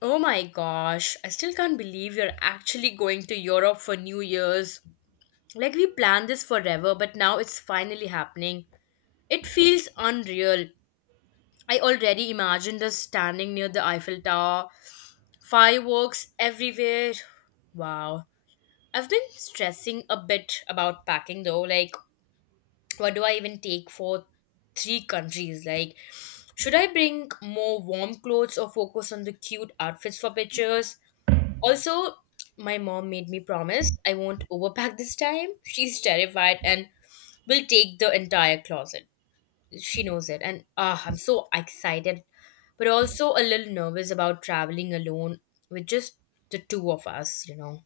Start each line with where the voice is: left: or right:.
left: Oh my gosh, I still can't believe you're actually going to Europe for New Year's. Like, we planned this forever, but now it's finally happening. It feels unreal. I already imagined us standing near the Eiffel Tower, fireworks everywhere. Wow. I've been stressing a bit about packing though. Like, what do I even take for three countries? Like, should I bring more warm clothes or focus on the cute outfits for pictures? Also, my mom made me promise I won't overpack this time. She's terrified and will take the entire closet. She knows it. I'm so excited, but also a little nervous about traveling alone with just the two of us.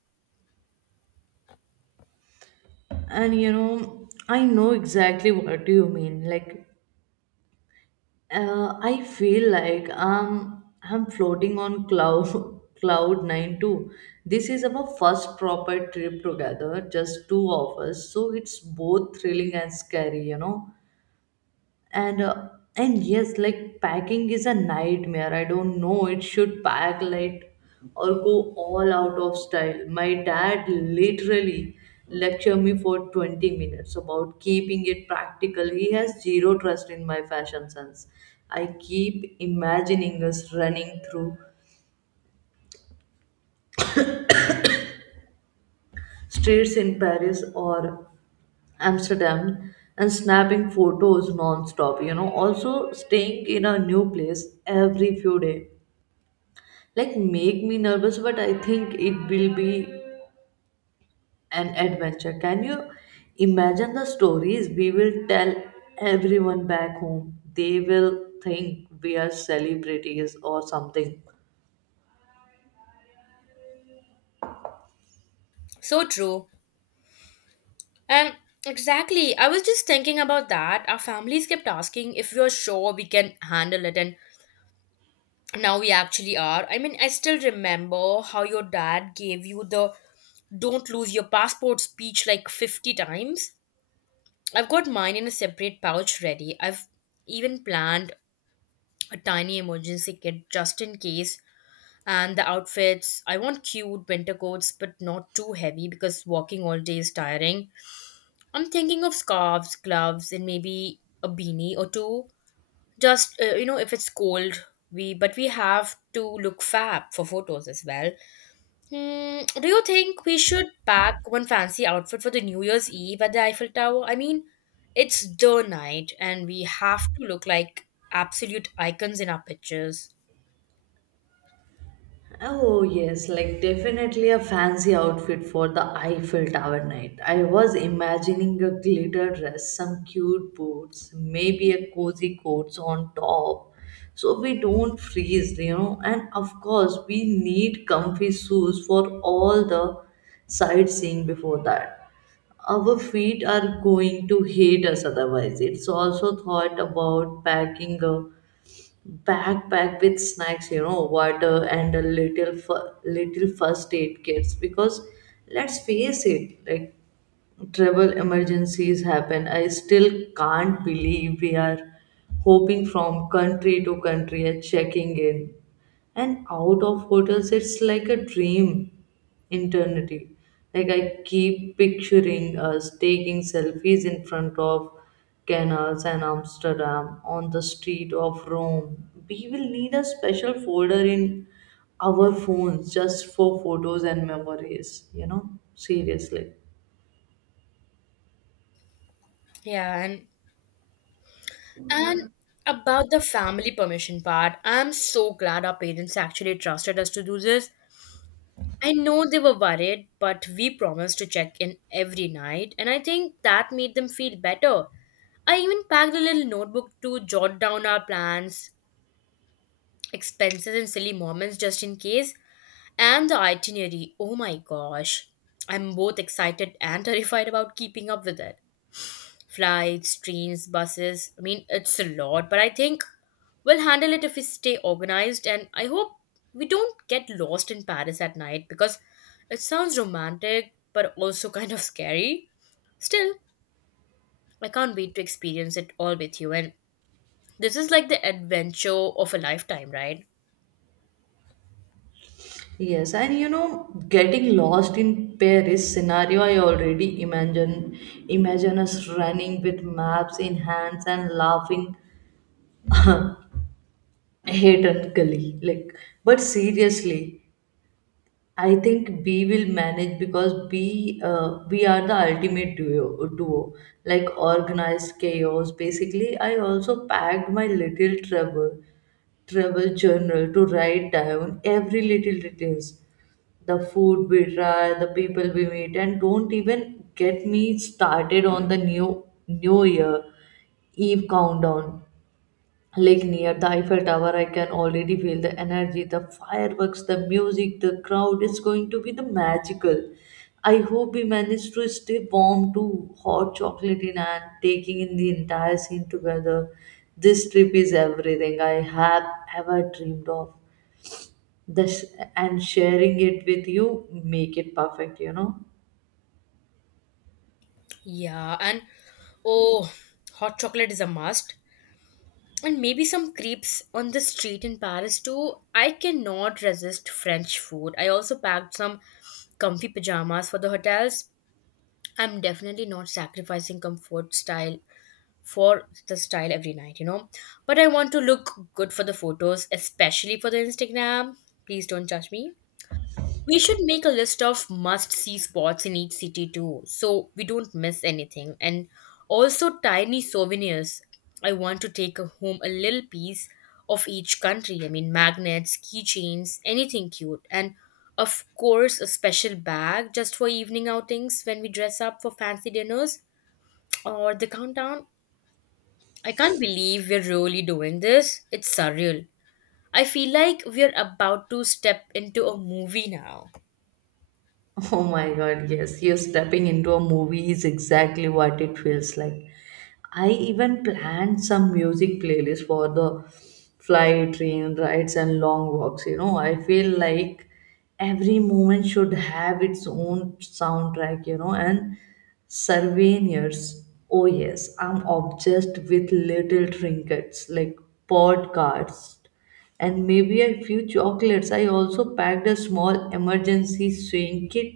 right: And you know, I know exactly what you mean. Like, I feel like I'm floating on cloud cloud nine too. This is our first proper trip together, just two of us. So it's both thrilling and scary, and uh, and yes, like packing is a nightmare. I don't know it should pack light or go all out of style. My dad literally lecture me for 20 minutes about keeping it practical. He has zero trust in my fashion sense. I keep imagining us running through streets in Paris or Amsterdam and snapping photos non-stop, you know, also staying in a new place every few days, like make me nervous, but I think it will be an adventure. Can you imagine the stories we will tell everyone back home? They will think we are celebrities or something.
left: So true. And exactly, I was just thinking about that. Our families kept asking if we are sure we can handle it, and now we actually are. I mean, I still remember how your dad gave you the don't lose your passport speech like 50 times. I've got mine in a separate pouch ready. I've even planned a tiny emergency kit just in case. And the outfits, I want cute winter coats but not too heavy because walking all day is tiring. I'm thinking of scarves, gloves, and maybe a beanie or two. Just, if it's cold, we but we have to look fab for photos as well. Hmm, do you think we should pack one fancy outfit for the New Year's Eve at the Eiffel Tower? I mean, it's the night and we have to look like absolute icons in our pictures.
right: Oh, yes, like definitely a fancy outfit for the Eiffel Tower night. I was imagining a glitter dress, some cute boots, maybe a cozy coats on top so we don't freeze, you know. And of course, we need comfy shoes for all the sightseeing before that. Our feet are going to hate us otherwise. It's also thought about packing a backpack with snacks, water and a little little first aid kits because let's face it, like travel emergencies happen. I still can't believe we are hopping from country to country and checking in and out of hotels. It's like a dream eternity. Like, I keep picturing us taking selfies in front of canals and Amsterdam on the street of Rome. We will need a special folder in our phones just for photos and memories, you know. Seriously.
left: Yeah, and about the family permission part, I'm so glad our parents actually trusted us to do this. I know they were worried, but we promised to check in every night, and I think that made them feel better. I even packed a little notebook to jot down our plans, expenses and silly moments just in case, and the itinerary. Oh my gosh. I'm both excited and terrified about keeping up with it. Flights, trains, buses. I mean, it's a lot, but I think we'll handle it if we stay organized and I hope we don't get lost in Paris at night because it sounds romantic but also kind of scary. Still, I can't wait to experience it all with you and this is like the adventure of a lifetime, right?
right: Yes, and you know, getting lost in Paris scenario, I already imagine us running with maps in hands and laughing hedonically. Like, but seriously, I think B will manage because B, we are the ultimate duo, like organized chaos. Basically, I also packed my little travel journal to write down every little details, the food we try, the people we meet, and don't even get me started on the New Year Eve countdown. Like, near the Eiffel Tower, I can already feel the energy, the fireworks, the music, the crowd. It's going to be the magical. I hope we manage to stay warm too, hot chocolate in hand, taking in the entire scene together. This trip is everything I have ever dreamed of this, and sharing it with you make it perfect, you know.
left: Yeah, and oh, hot chocolate is a must. And maybe some crepes on the street in Paris too. I cannot resist French food. I also packed some comfy pajamas for the hotels. I'm definitely not sacrificing comfort style for the style every night. But I want to look good for the photos, especially for the Instagram. Please don't judge me. We should make a list of must see spots in each city too, so we don't miss anything. And also tiny souvenirs. I want to take home a little piece of each country. I mean, magnets, keychains, anything cute. And of course, a special bag just for evening outings when we dress up for fancy dinners or the countdown. I can't believe we're really doing this. It's surreal. I feel like we're about to step into a movie now.
right: Oh my god, yes, you're stepping into a movie is exactly what it feels like. I even planned some music playlist for the flight, train rides and long walks, you know. I feel like every moment should have its own soundtrack, you know. And souvenirs, oh yes, I'm obsessed with little trinkets like podcasts and maybe a few chocolates. I also packed a small emergency swing kit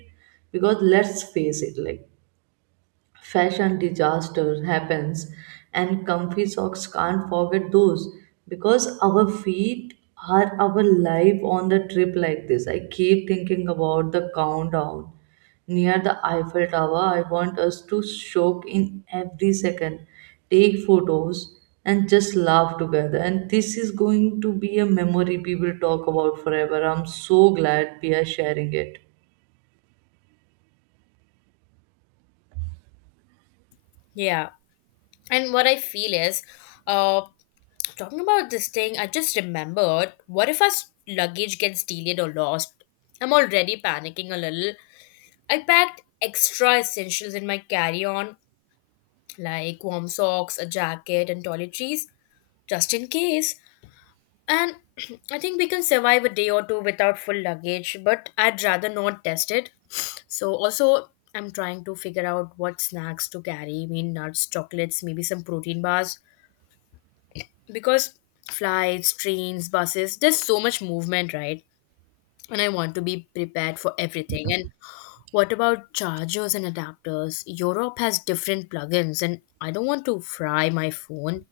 right: because let's face it, like fashion disaster happens, and comfy socks, can't forget those because our feet are our life on the trip like this. I keep thinking about the countdown near the Eiffel Tower. I want us to soak in every second, take photos and just laugh together. And this is going to be a memory we will talk about forever. I'm so glad we are sharing it.
left: Yeah. And what I feel is, uh, talking about this thing, I just remembered what if our luggage gets delayed or lost? I'm already panicking a little. I packed extra essentials in my carry on, like warm socks, a jacket, and toiletries, just in case. And I think we can survive a day or two without full luggage, but I'd rather not test it. So, also, I'm trying to figure out what snacks to carry. I mean, nuts, chocolates, maybe some protein bars, because flights, trains, buses, there's so much movement, right? And I want to be prepared for everything. And what about chargers and adapters? Europe has different plugins, and I don't want to fry my phone.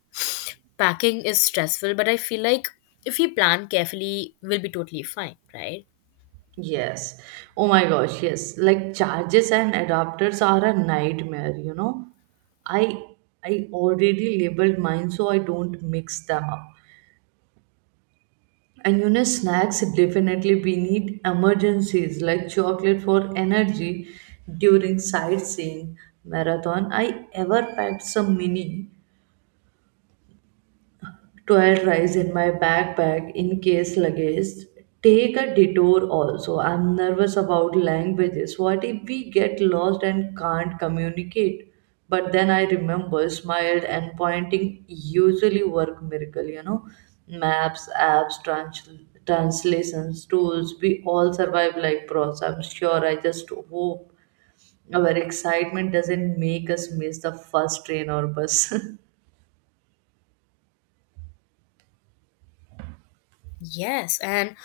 left: Packing is stressful, but I feel like if we plan carefully, we'll be totally fine, right?
right: Yes. Oh my gosh, yes. Like charges and adapters are a nightmare, you know. I I already labeled mine so I don't mix them up. And you know, snacks definitely we need emergencies like chocolate for energy during sightseeing marathon. I ever packed some mini 12 rice in my backpack in case luggage take a detour. Also, I'm nervous about languages. What if we get lost and can't communicate? But then I remember smiled and pointing usually work miracle, you know. Maps, apps, translations tools, we all survive like pros, I'm sure. I just hope our excitement doesn't make us miss the first train or bus.
left: Yes, and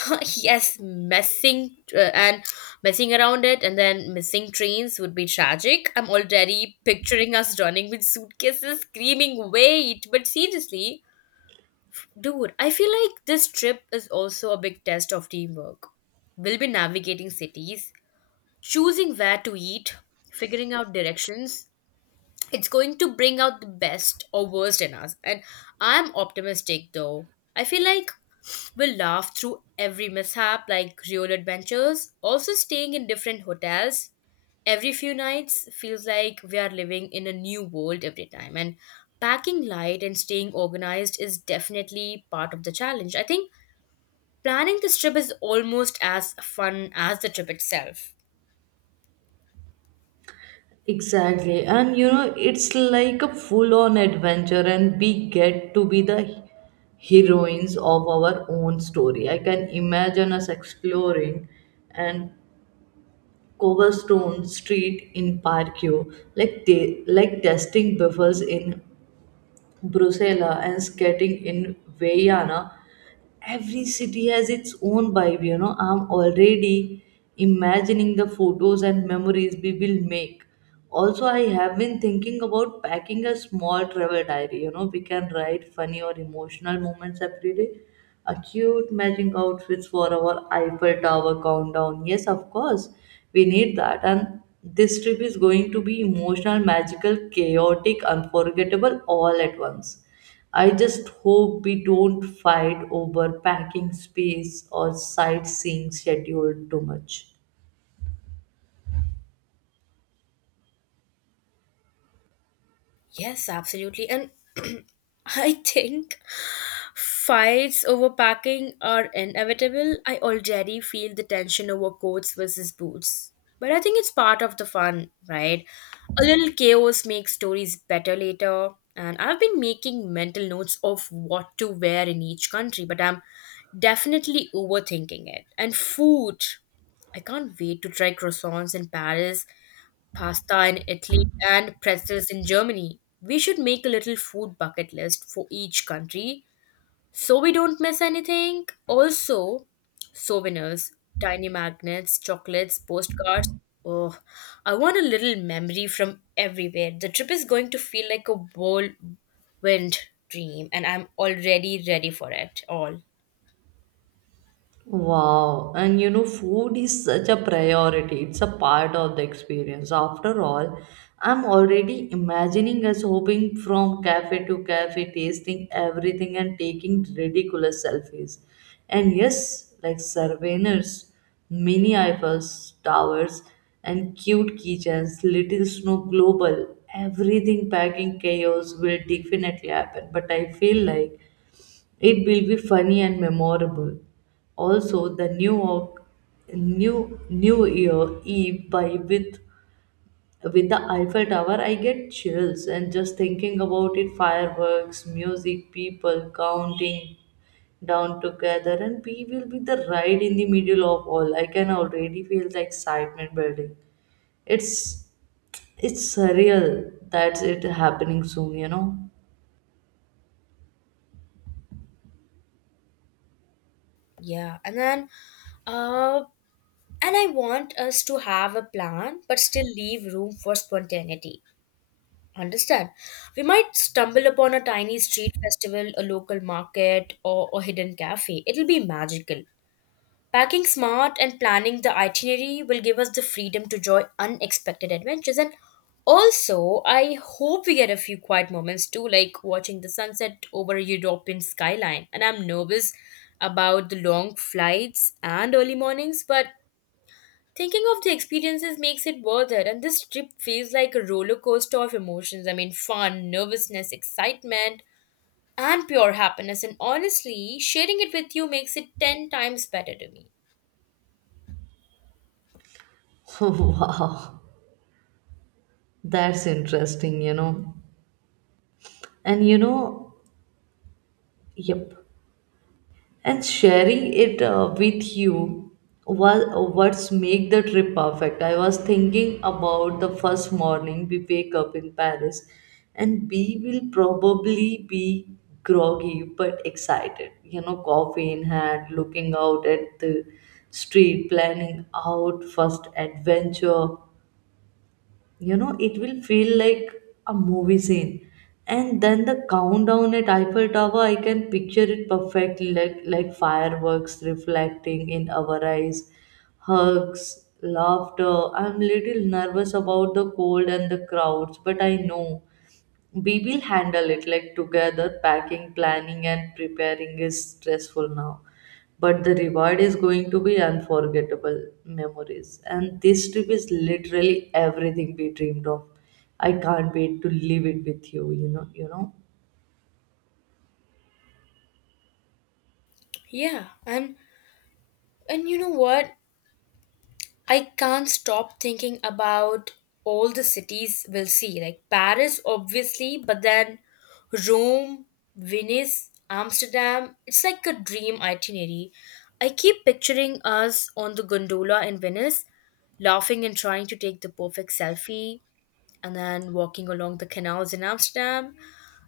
left: yes, messing around it and then missing trains would be tragic. I'm already picturing us running with suitcases, screaming, wait. But seriously, dude, I feel like this trip is also a big test of teamwork. We'll be navigating cities, choosing where to eat, figuring out directions. It's going to bring out the best or worst in us, and I'm optimistic though. I feel like we'll laugh through every mishap like real adventures. Also, staying in different hotels every few nights feels like we are living in a new world every time, and packing light and staying organized is definitely part of the challenge. I think planning this trip is almost as fun as the trip itself.
right: Exactly. And you know, it's like a full on adventure, and we get to be the heroines of our own story. I can imagine us exploring and Coverstone Street in Parkio, like like testing buffers in Brussels and skating in Vienna. Every city has its own vibe, you know. I'm already imagining the photos and memories we will make. Also, I have been thinking about packing a small travel diary, you know. We can write funny or emotional moments every day. A cute matching outfits for our Eiffel Tower countdown. Yes, of course, we need that. And this trip is going to be emotional, magical, chaotic, unforgettable all at once. I just hope we don't fight over packing space or sightseeing schedule too much.
left: Yes, absolutely. And I think fights over packing are inevitable. I already feel the tension over coats versus boots. But I think it's part of the fun, right? A little chaos makes stories better later. And I've been making mental notes of what to wear in each country, but I'm definitely overthinking it. And food. I can't wait to try croissants in Paris, pasta in Italy, and pretzels in Germany. We should make a little food bucket list for each country so we don't miss anything. Also, souvenirs, tiny magnets, chocolates, postcards. Oh, I want a little memory from everywhere. The trip is going to feel like a whirlwind dream, and I'm already ready for it all.
right: Wow, and you know, food is such a priority. It's a part of the experience. After all, I'm already imagining us hopping from cafe to cafe, tasting everything and taking ridiculous selfies. And yes, like souvenirs, mini Eiffel towers, and cute keychains, little snow global, everything packing chaos will definitely happen. But I feel like it will be funny and memorable. Also, the New York New Year Eve by with the Eiffel Tower, I get chills and just thinking about it. Fireworks, music, people counting down together, and we will be the right in the middle of all. I can already feel the excitement building. It's it's surreal that's it happening soon. You know.
left: Yeah, and then, uh, and I want us to have a plan, but still leave room for spontaneity. Understand. We might stumble upon a tiny street festival, a local market, or a hidden cafe. It'll be magical. Packing smart and planning the itinerary will give us the freedom to enjoy unexpected adventures. And also, I hope we get a few quiet moments too, like watching the sunset over a European skyline. And I'm nervous about the long flights and early mornings, but thinking of the experiences makes it worth it, and this trip feels like a roller coaster of emotions. I mean, fun, nervousness, excitement, and pure happiness. And honestly, sharing it with you makes it 10 times better to me.
right: Wow, that's interesting. You know. And you know, yep, and sharing it, with you was what's make the trip perfect. I was thinking about the first morning we wake up in Paris, and we will probably be groggy but excited, you know, coffee in hand, looking out at the street, planning out first adventure, you know, it will feel like a movie scene. And then the countdown at Eiffel Tower, I can picture it perfectly, like fireworks reflecting in our eyes, hugs, laughter. I'm little nervous about the cold and the crowds, but I know we will handle it like together. Packing, planning, and preparing is stressful now. But the reward is going to be unforgettable memories. And this trip is literally everything we dreamed of. I can't wait to live it with you, you know, you know.
left: Yeah, and you know what? I can't stop thinking about all the cities we'll see, like Paris, obviously, but then Rome, Venice, Amsterdam. It's like a dream itinerary. I keep picturing us on the gondola in Venice, laughing and trying to take the perfect selfie, and then walking along the canals in Amsterdam.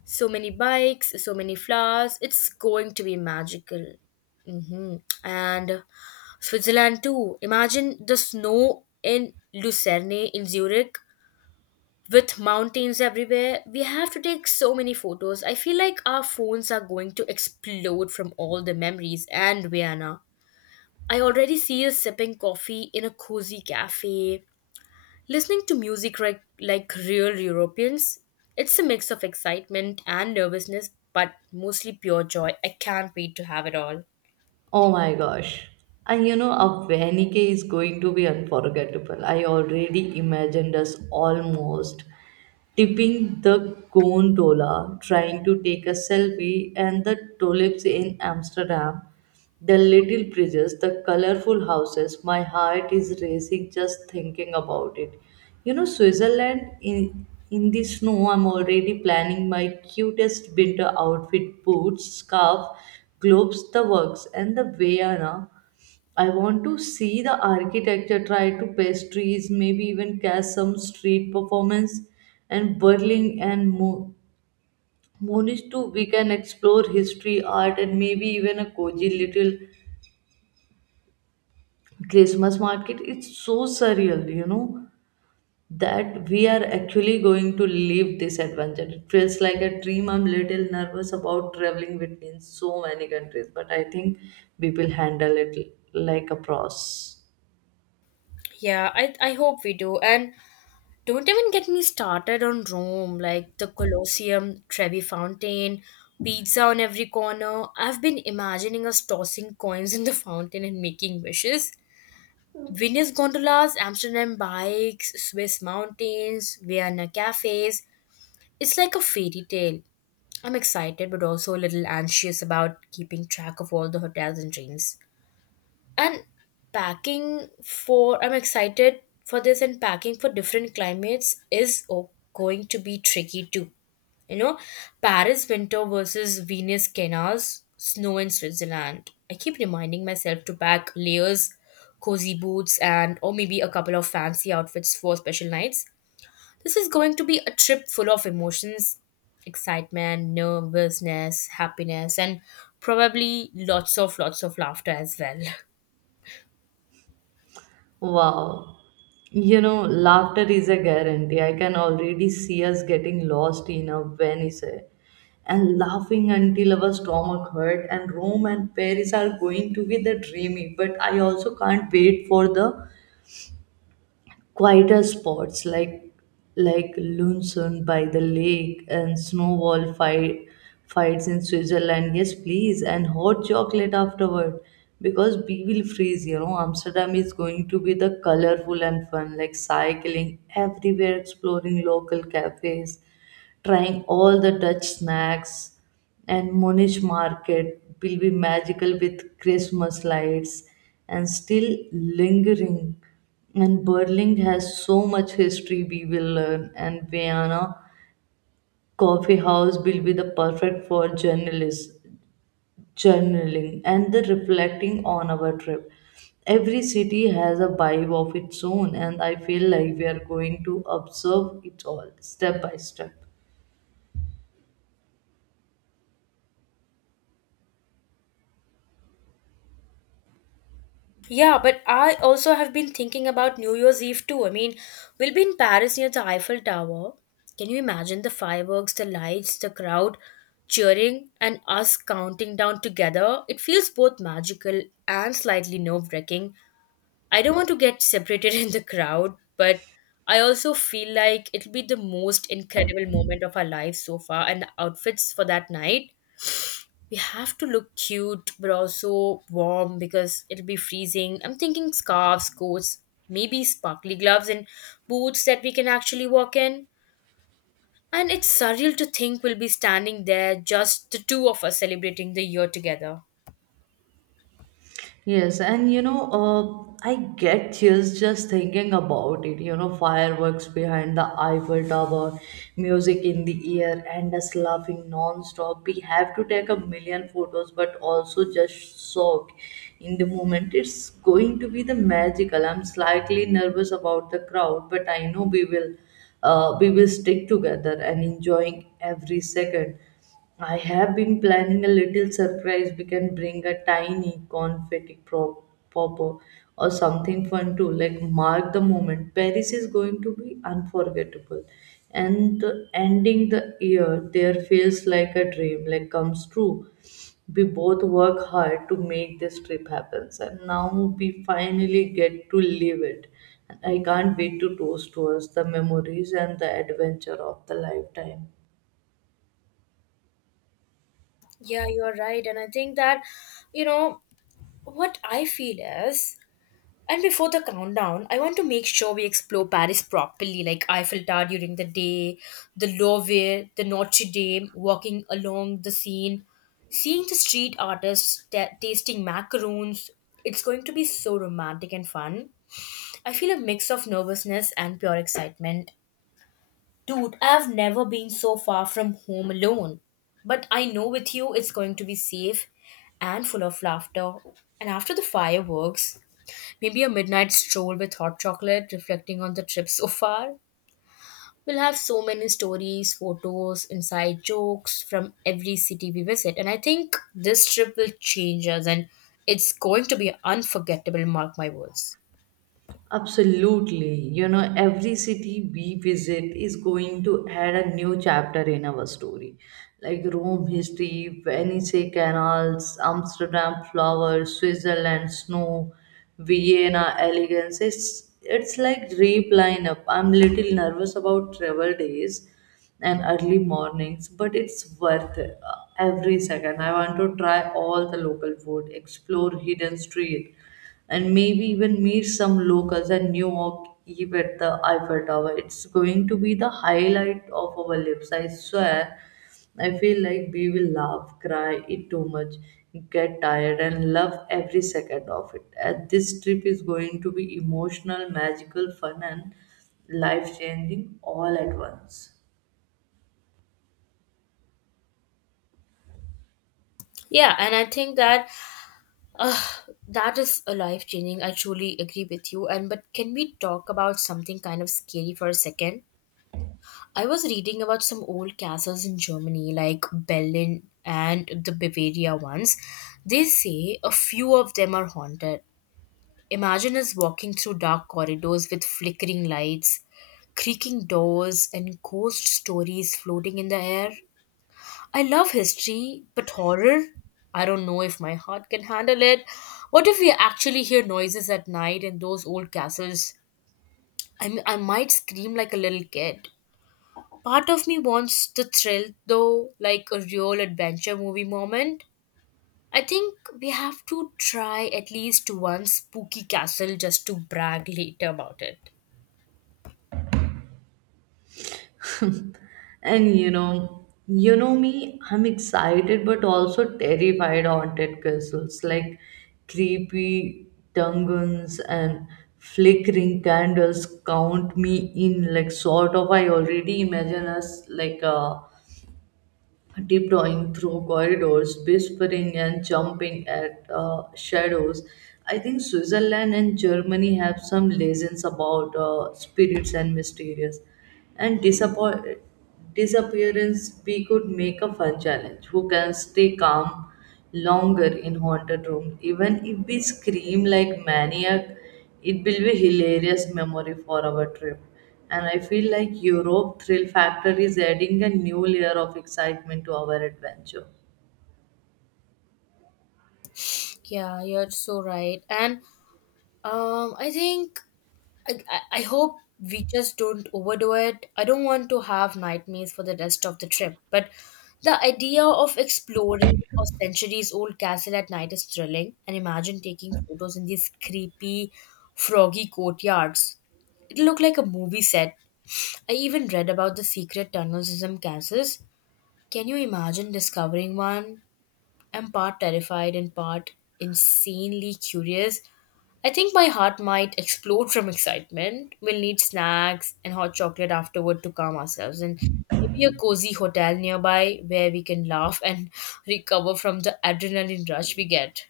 left: So many bikes, so many flowers. It's going to be magical. Mm-hmm. And Switzerland too. Imagine the snow in Lucerne in Zurich with mountains everywhere. We have to take so many photos. I feel like our phones are going to explode from all the memories and Vienna. I already see us sipping coffee in a cozy cafe, listening to music like real Europeans. It's a mix of excitement and nervousness, but mostly pure joy. I can't wait to have it all.
right: Oh my gosh. And you know, a Venike is going to be unforgettable. I already imagined us almost tipping the gondola, trying to take a selfie, and the tulips in Amsterdam, the little bridges, the colorful houses. My heart is racing just thinking about it. You know, Switzerland in the snow, I'm already planning my cutest winter outfit boots, scarf, gloves, the works, and the Vienna. I want to see the architecture, try to pastries, maybe even catch some street performance, and Berlin and Munich too. We can explore history, art, and maybe even a cozy little Christmas market. It's so surreal, you know, that we are actually going to live this adventure. It feels like a dream. I'm little nervous about traveling between so many countries, but I think we will handle it like a pros.
left: Yeah, I hope we do. And don't even get me started on Rome, like the Colosseum, Trevi Fountain, pizza on every corner. I've been imagining us tossing coins in the fountain and making wishes. Venice gondolas, Amsterdam bikes, Swiss mountains, Vienna cafes. It's like a fairy tale. I'm excited but also a little anxious about keeping track of all the hotels and trains and packing for I'm excited for this and packing for different climates is going to be tricky too, you know. Paris winter versus Venus canals, snow in Switzerland. I keep reminding myself to pack layers, cozy boots and or maybe a couple of fancy outfits for special nights. This is going to be a trip full of emotions, excitement, nervousness, happiness, and probably lots of laughter as well.
right: Wow. You know, laughter is a guarantee. I can already see us getting lost in a Venice and laughing until our stomach hurt. And Rome and Paris are going to be the dreamy. But I also can't wait for the quieter spots like Lunsun by the lake and snowball fights in Switzerland. Yes, please, and hot chocolate afterward because we will freeze. You know, Amsterdam is going to be the colorful and fun, like cycling everywhere, exploring local cafes, trying all the Dutch snacks, and Munich market will be magical with Christmas lights and still lingering. And Berlin has so much history we will learn, and Vienna coffee house will be the perfect for journalists journaling and the reflecting on our trip. Every city has a vibe of its own, and I feel like we are going to observe it all step by step.
left: Yeah, but I also have been thinking about New Year's Eve too. I mean, we'll be in Paris near the Eiffel Tower. Can you imagine the fireworks, the lights, the crowd cheering, and us counting down together? It feels both magical and slightly nerve wracking. I don't want to get separated in the crowd, but I also feel like it'll be the most incredible moment of our lives so far, and the outfits for that night, we have to look cute but also warm because it'll be freezing. I'm thinking scarves, coats, maybe sparkly gloves and boots that we can actually walk in. And it's surreal to think we'll be standing there, just the two of us celebrating the year together.
right: Yes, and you know, I get chills just thinking about it. You know, fireworks behind the Eiffel Tower, music in the air, and us laughing non-stop. We have to take a million photos, but also just soak in the moment. It's going to be the magical. I'm slightly nervous about the crowd, but I know we will stick together and enjoying every second. I have been planning a little surprise. We can bring a tiny confetti popper or something fun to like mark the moment. Paris is going to be unforgettable, and the ending the year there feels like a dream, like comes true. We both work hard to make this trip happen, and now we finally get to live it. And I can't wait to toast to us the memories and the adventure of the lifetime.
left: Yeah, you're right. And I think that, you know, what I feel is And before the countdown, I want to make sure we explore Paris properly, like Eiffel Tower during the day, the Louvre, the Notre Dame, walking along the Seine, seeing the street artists tasting macaroons. It's going to be so romantic and fun. I feel a mix of nervousness and pure excitement. Dude, I've never been so far from home alone. But I know with you it's going to be safe and full of laughter. And after the fireworks, maybe a midnight stroll with hot chocolate, reflecting on the trip so far. We'll have so many stories, photos, inside jokes from every city we visit. And I think this trip will change us, and it's going to be unforgettable, mark my words.
right: Absolutely. You know, every city we visit is going to add a new chapter in our story. Like Rome history, Venice canals, Amsterdam flowers, Switzerland snow, Vienna elegance. It's like deep lineup. I'm little nervous about travel days and early mornings, but it's worth every second. I want to try all the local food, explore hidden street, and maybe even meet some locals and New York Eve at the Eiffel Tower. It's going to be the highlight of our lives, I swear. I feel like we will laugh, cry, eat too much, get tired, and love every second of it. And this trip is going to be emotional, magical, fun, and life changing all at once.
left: Yeah, and I think that uh, that is a life changing. I truly agree with you. And but can we talk about something kind of scary for a second? I was reading about some old castles in Germany, like Berlin and the Bavaria ones. They say a few of them are haunted. Imagine us walking through dark corridors with flickering lights, creaking doors, and ghost stories floating in the air. I love history, but horror? I don't know if my heart can handle it. What if we actually hear noises at night in those old castles? I might scream like a little kid. Part of me wants the thrill, though, like a real adventure movie moment. I think we have to try at least one spooky castle just to brag later about it.
right: And you know me, I'm excited but also terrified. Haunted castles like creepy dungeons and flickering candles, count me in like sort of. I already imagine us like a tiptoeing through corridors, whispering and jumping at shadows. I think Switzerland and Germany have some legends about spirits and mysterious and disappearance. We could make a fun challenge. Who can stay calm longer in haunted room? Even if we scream like maniac, it will be hilarious memory for our trip. And I feel like Europe Thrill Factor is adding a new layer of excitement to our adventure.
left: Yeah, you're so right. And I think I hope we just don't overdo it. I don't want to have nightmares for the rest of the trip, but the idea of exploring a centuries old castle at night is thrilling. And imagine taking photos in these creepy, froggy courtyards. It'll look like a movie set. I even read about the secret tunnels in some castles. Can you imagine discovering one? I'm part terrified and part insanely curious. I think my heart might explode from excitement. We'll need snacks and hot chocolate afterward to calm ourselves, and maybe a cozy hotel nearby where we can laugh and recover from the adrenaline rush we get.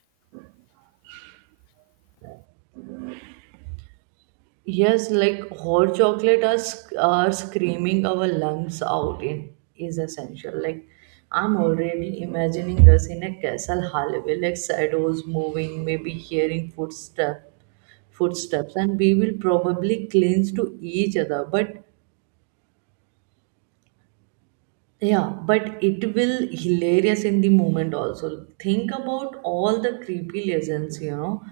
right: Yes, like hot chocolate are, are screaming our lungs out in is essential. Like, I'm already imagining us in a castle hallway, like shadows moving, maybe hearing footsteps, and we will probably clinch to each other. But Yeah, but it will hilarious in the moment also. Think about all the creepy lessons, you know.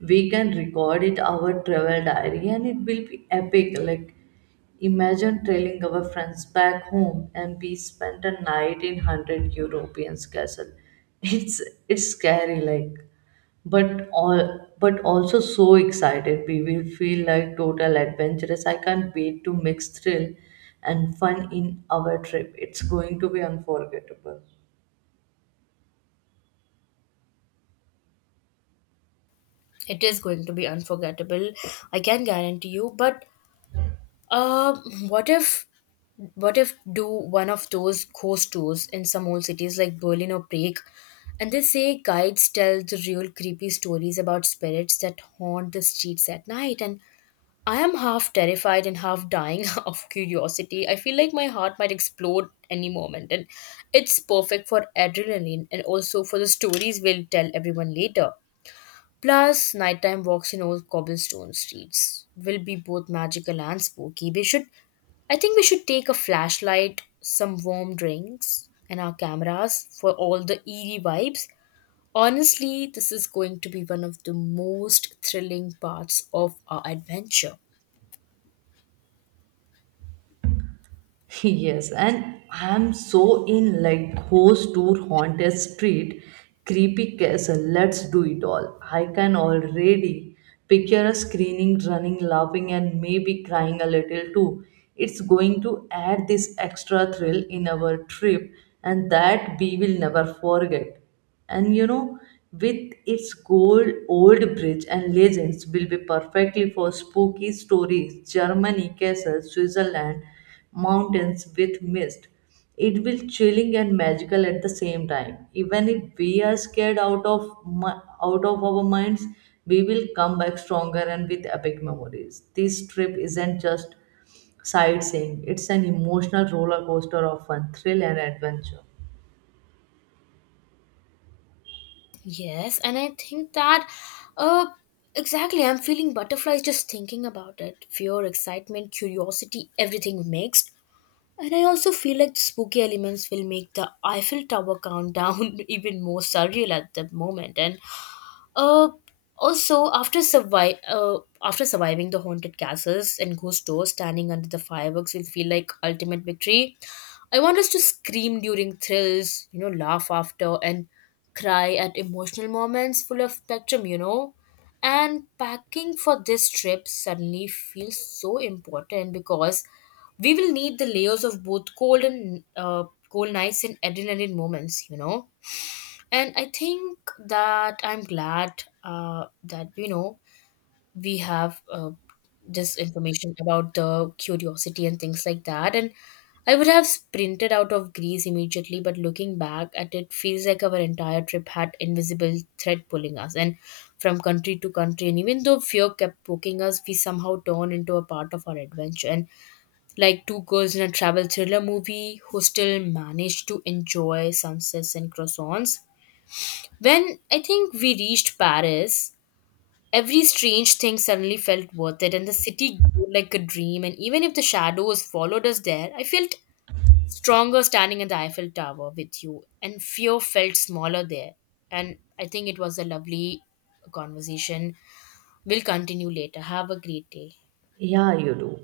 right: We can record it our travel diary and it will be epic. Like, imagine trailing our friends back home and we spent a night in 100 Europeans castle. It's it's scary, like but all but also so excited we will feel like total adventurous. I can't wait to mix thrill and fun in our trip. It's going to be unforgettable.
left: It is going to be unforgettable, I can guarantee you. But uh, what if what if do one of those ghost tours in some old cities like Berlin or Prague? And they say guides tell the real creepy stories about spirits that haunt the streets at night. And I am half terrified and half dying of curiosity. I feel like my heart might explode any moment, and it's perfect for adrenaline and also for the stories we'll tell everyone later. Plus, nighttime walks in old cobblestone streets will be both magical and spooky. We should, I think, we should take a flashlight, some warm drinks, and our cameras for all the eerie vibes. Honestly, this is going to be one of the most thrilling parts of our adventure.
right: Yes, and I'm so in like ghost tour haunted street, creepy castle. Let's do it all. I can already picture us screaming, running, laughing, and maybe crying a little too. It's going to add this extra thrill in our trip, and that we will never forget. And you know, with its gold old bridge and legends will be perfectly for spooky stories. Germany castles, Switzerland mountains with mist, it will chilling and magical at the same time. Even if we are scared out of mi- out of our minds, we will come back stronger and with epic memories. This trip isn't just sightseeing, it's an emotional roller coaster of fun, thrill and adventure.
left: Yes, and I think that uh exactly, I'm feeling butterflies just thinking about it. Fear, excitement, curiosity, everything mixed. And I also feel like the spooky elements will make the Eiffel Tower countdown even more surreal at the moment. And uh, also, after surviving the haunted castles and ghost doors, standing under the fireworks will feel like ultimate victory. I want us to scream during thrills, you know, laugh after, and cry at emotional moments full of spectrum, you know. And packing for this trip suddenly feels so important because we will need the layers of both cold and cold nights and adrenaline moments, you know. And I think that I'm glad, that you know, we have this information about the curiosity and things like that. And I would have sprinted out of Greece immediately, but looking back at it feels like our entire trip had invisible thread pulling us and from country to country. And even though fear kept poking us, we somehow turned into a part of our adventure, and like two girls in a travel thriller movie who still managed to enjoy sunsets and croissants. When I think we reached Paris, every strange thing suddenly felt worth it, and the city grew like a dream. And even if the shadows followed us there, I felt stronger standing in the Eiffel Tower with you, and fear felt smaller there. And I think it was a lovely conversation. We'll continue later. Have a great day.
right: Yeah, you do.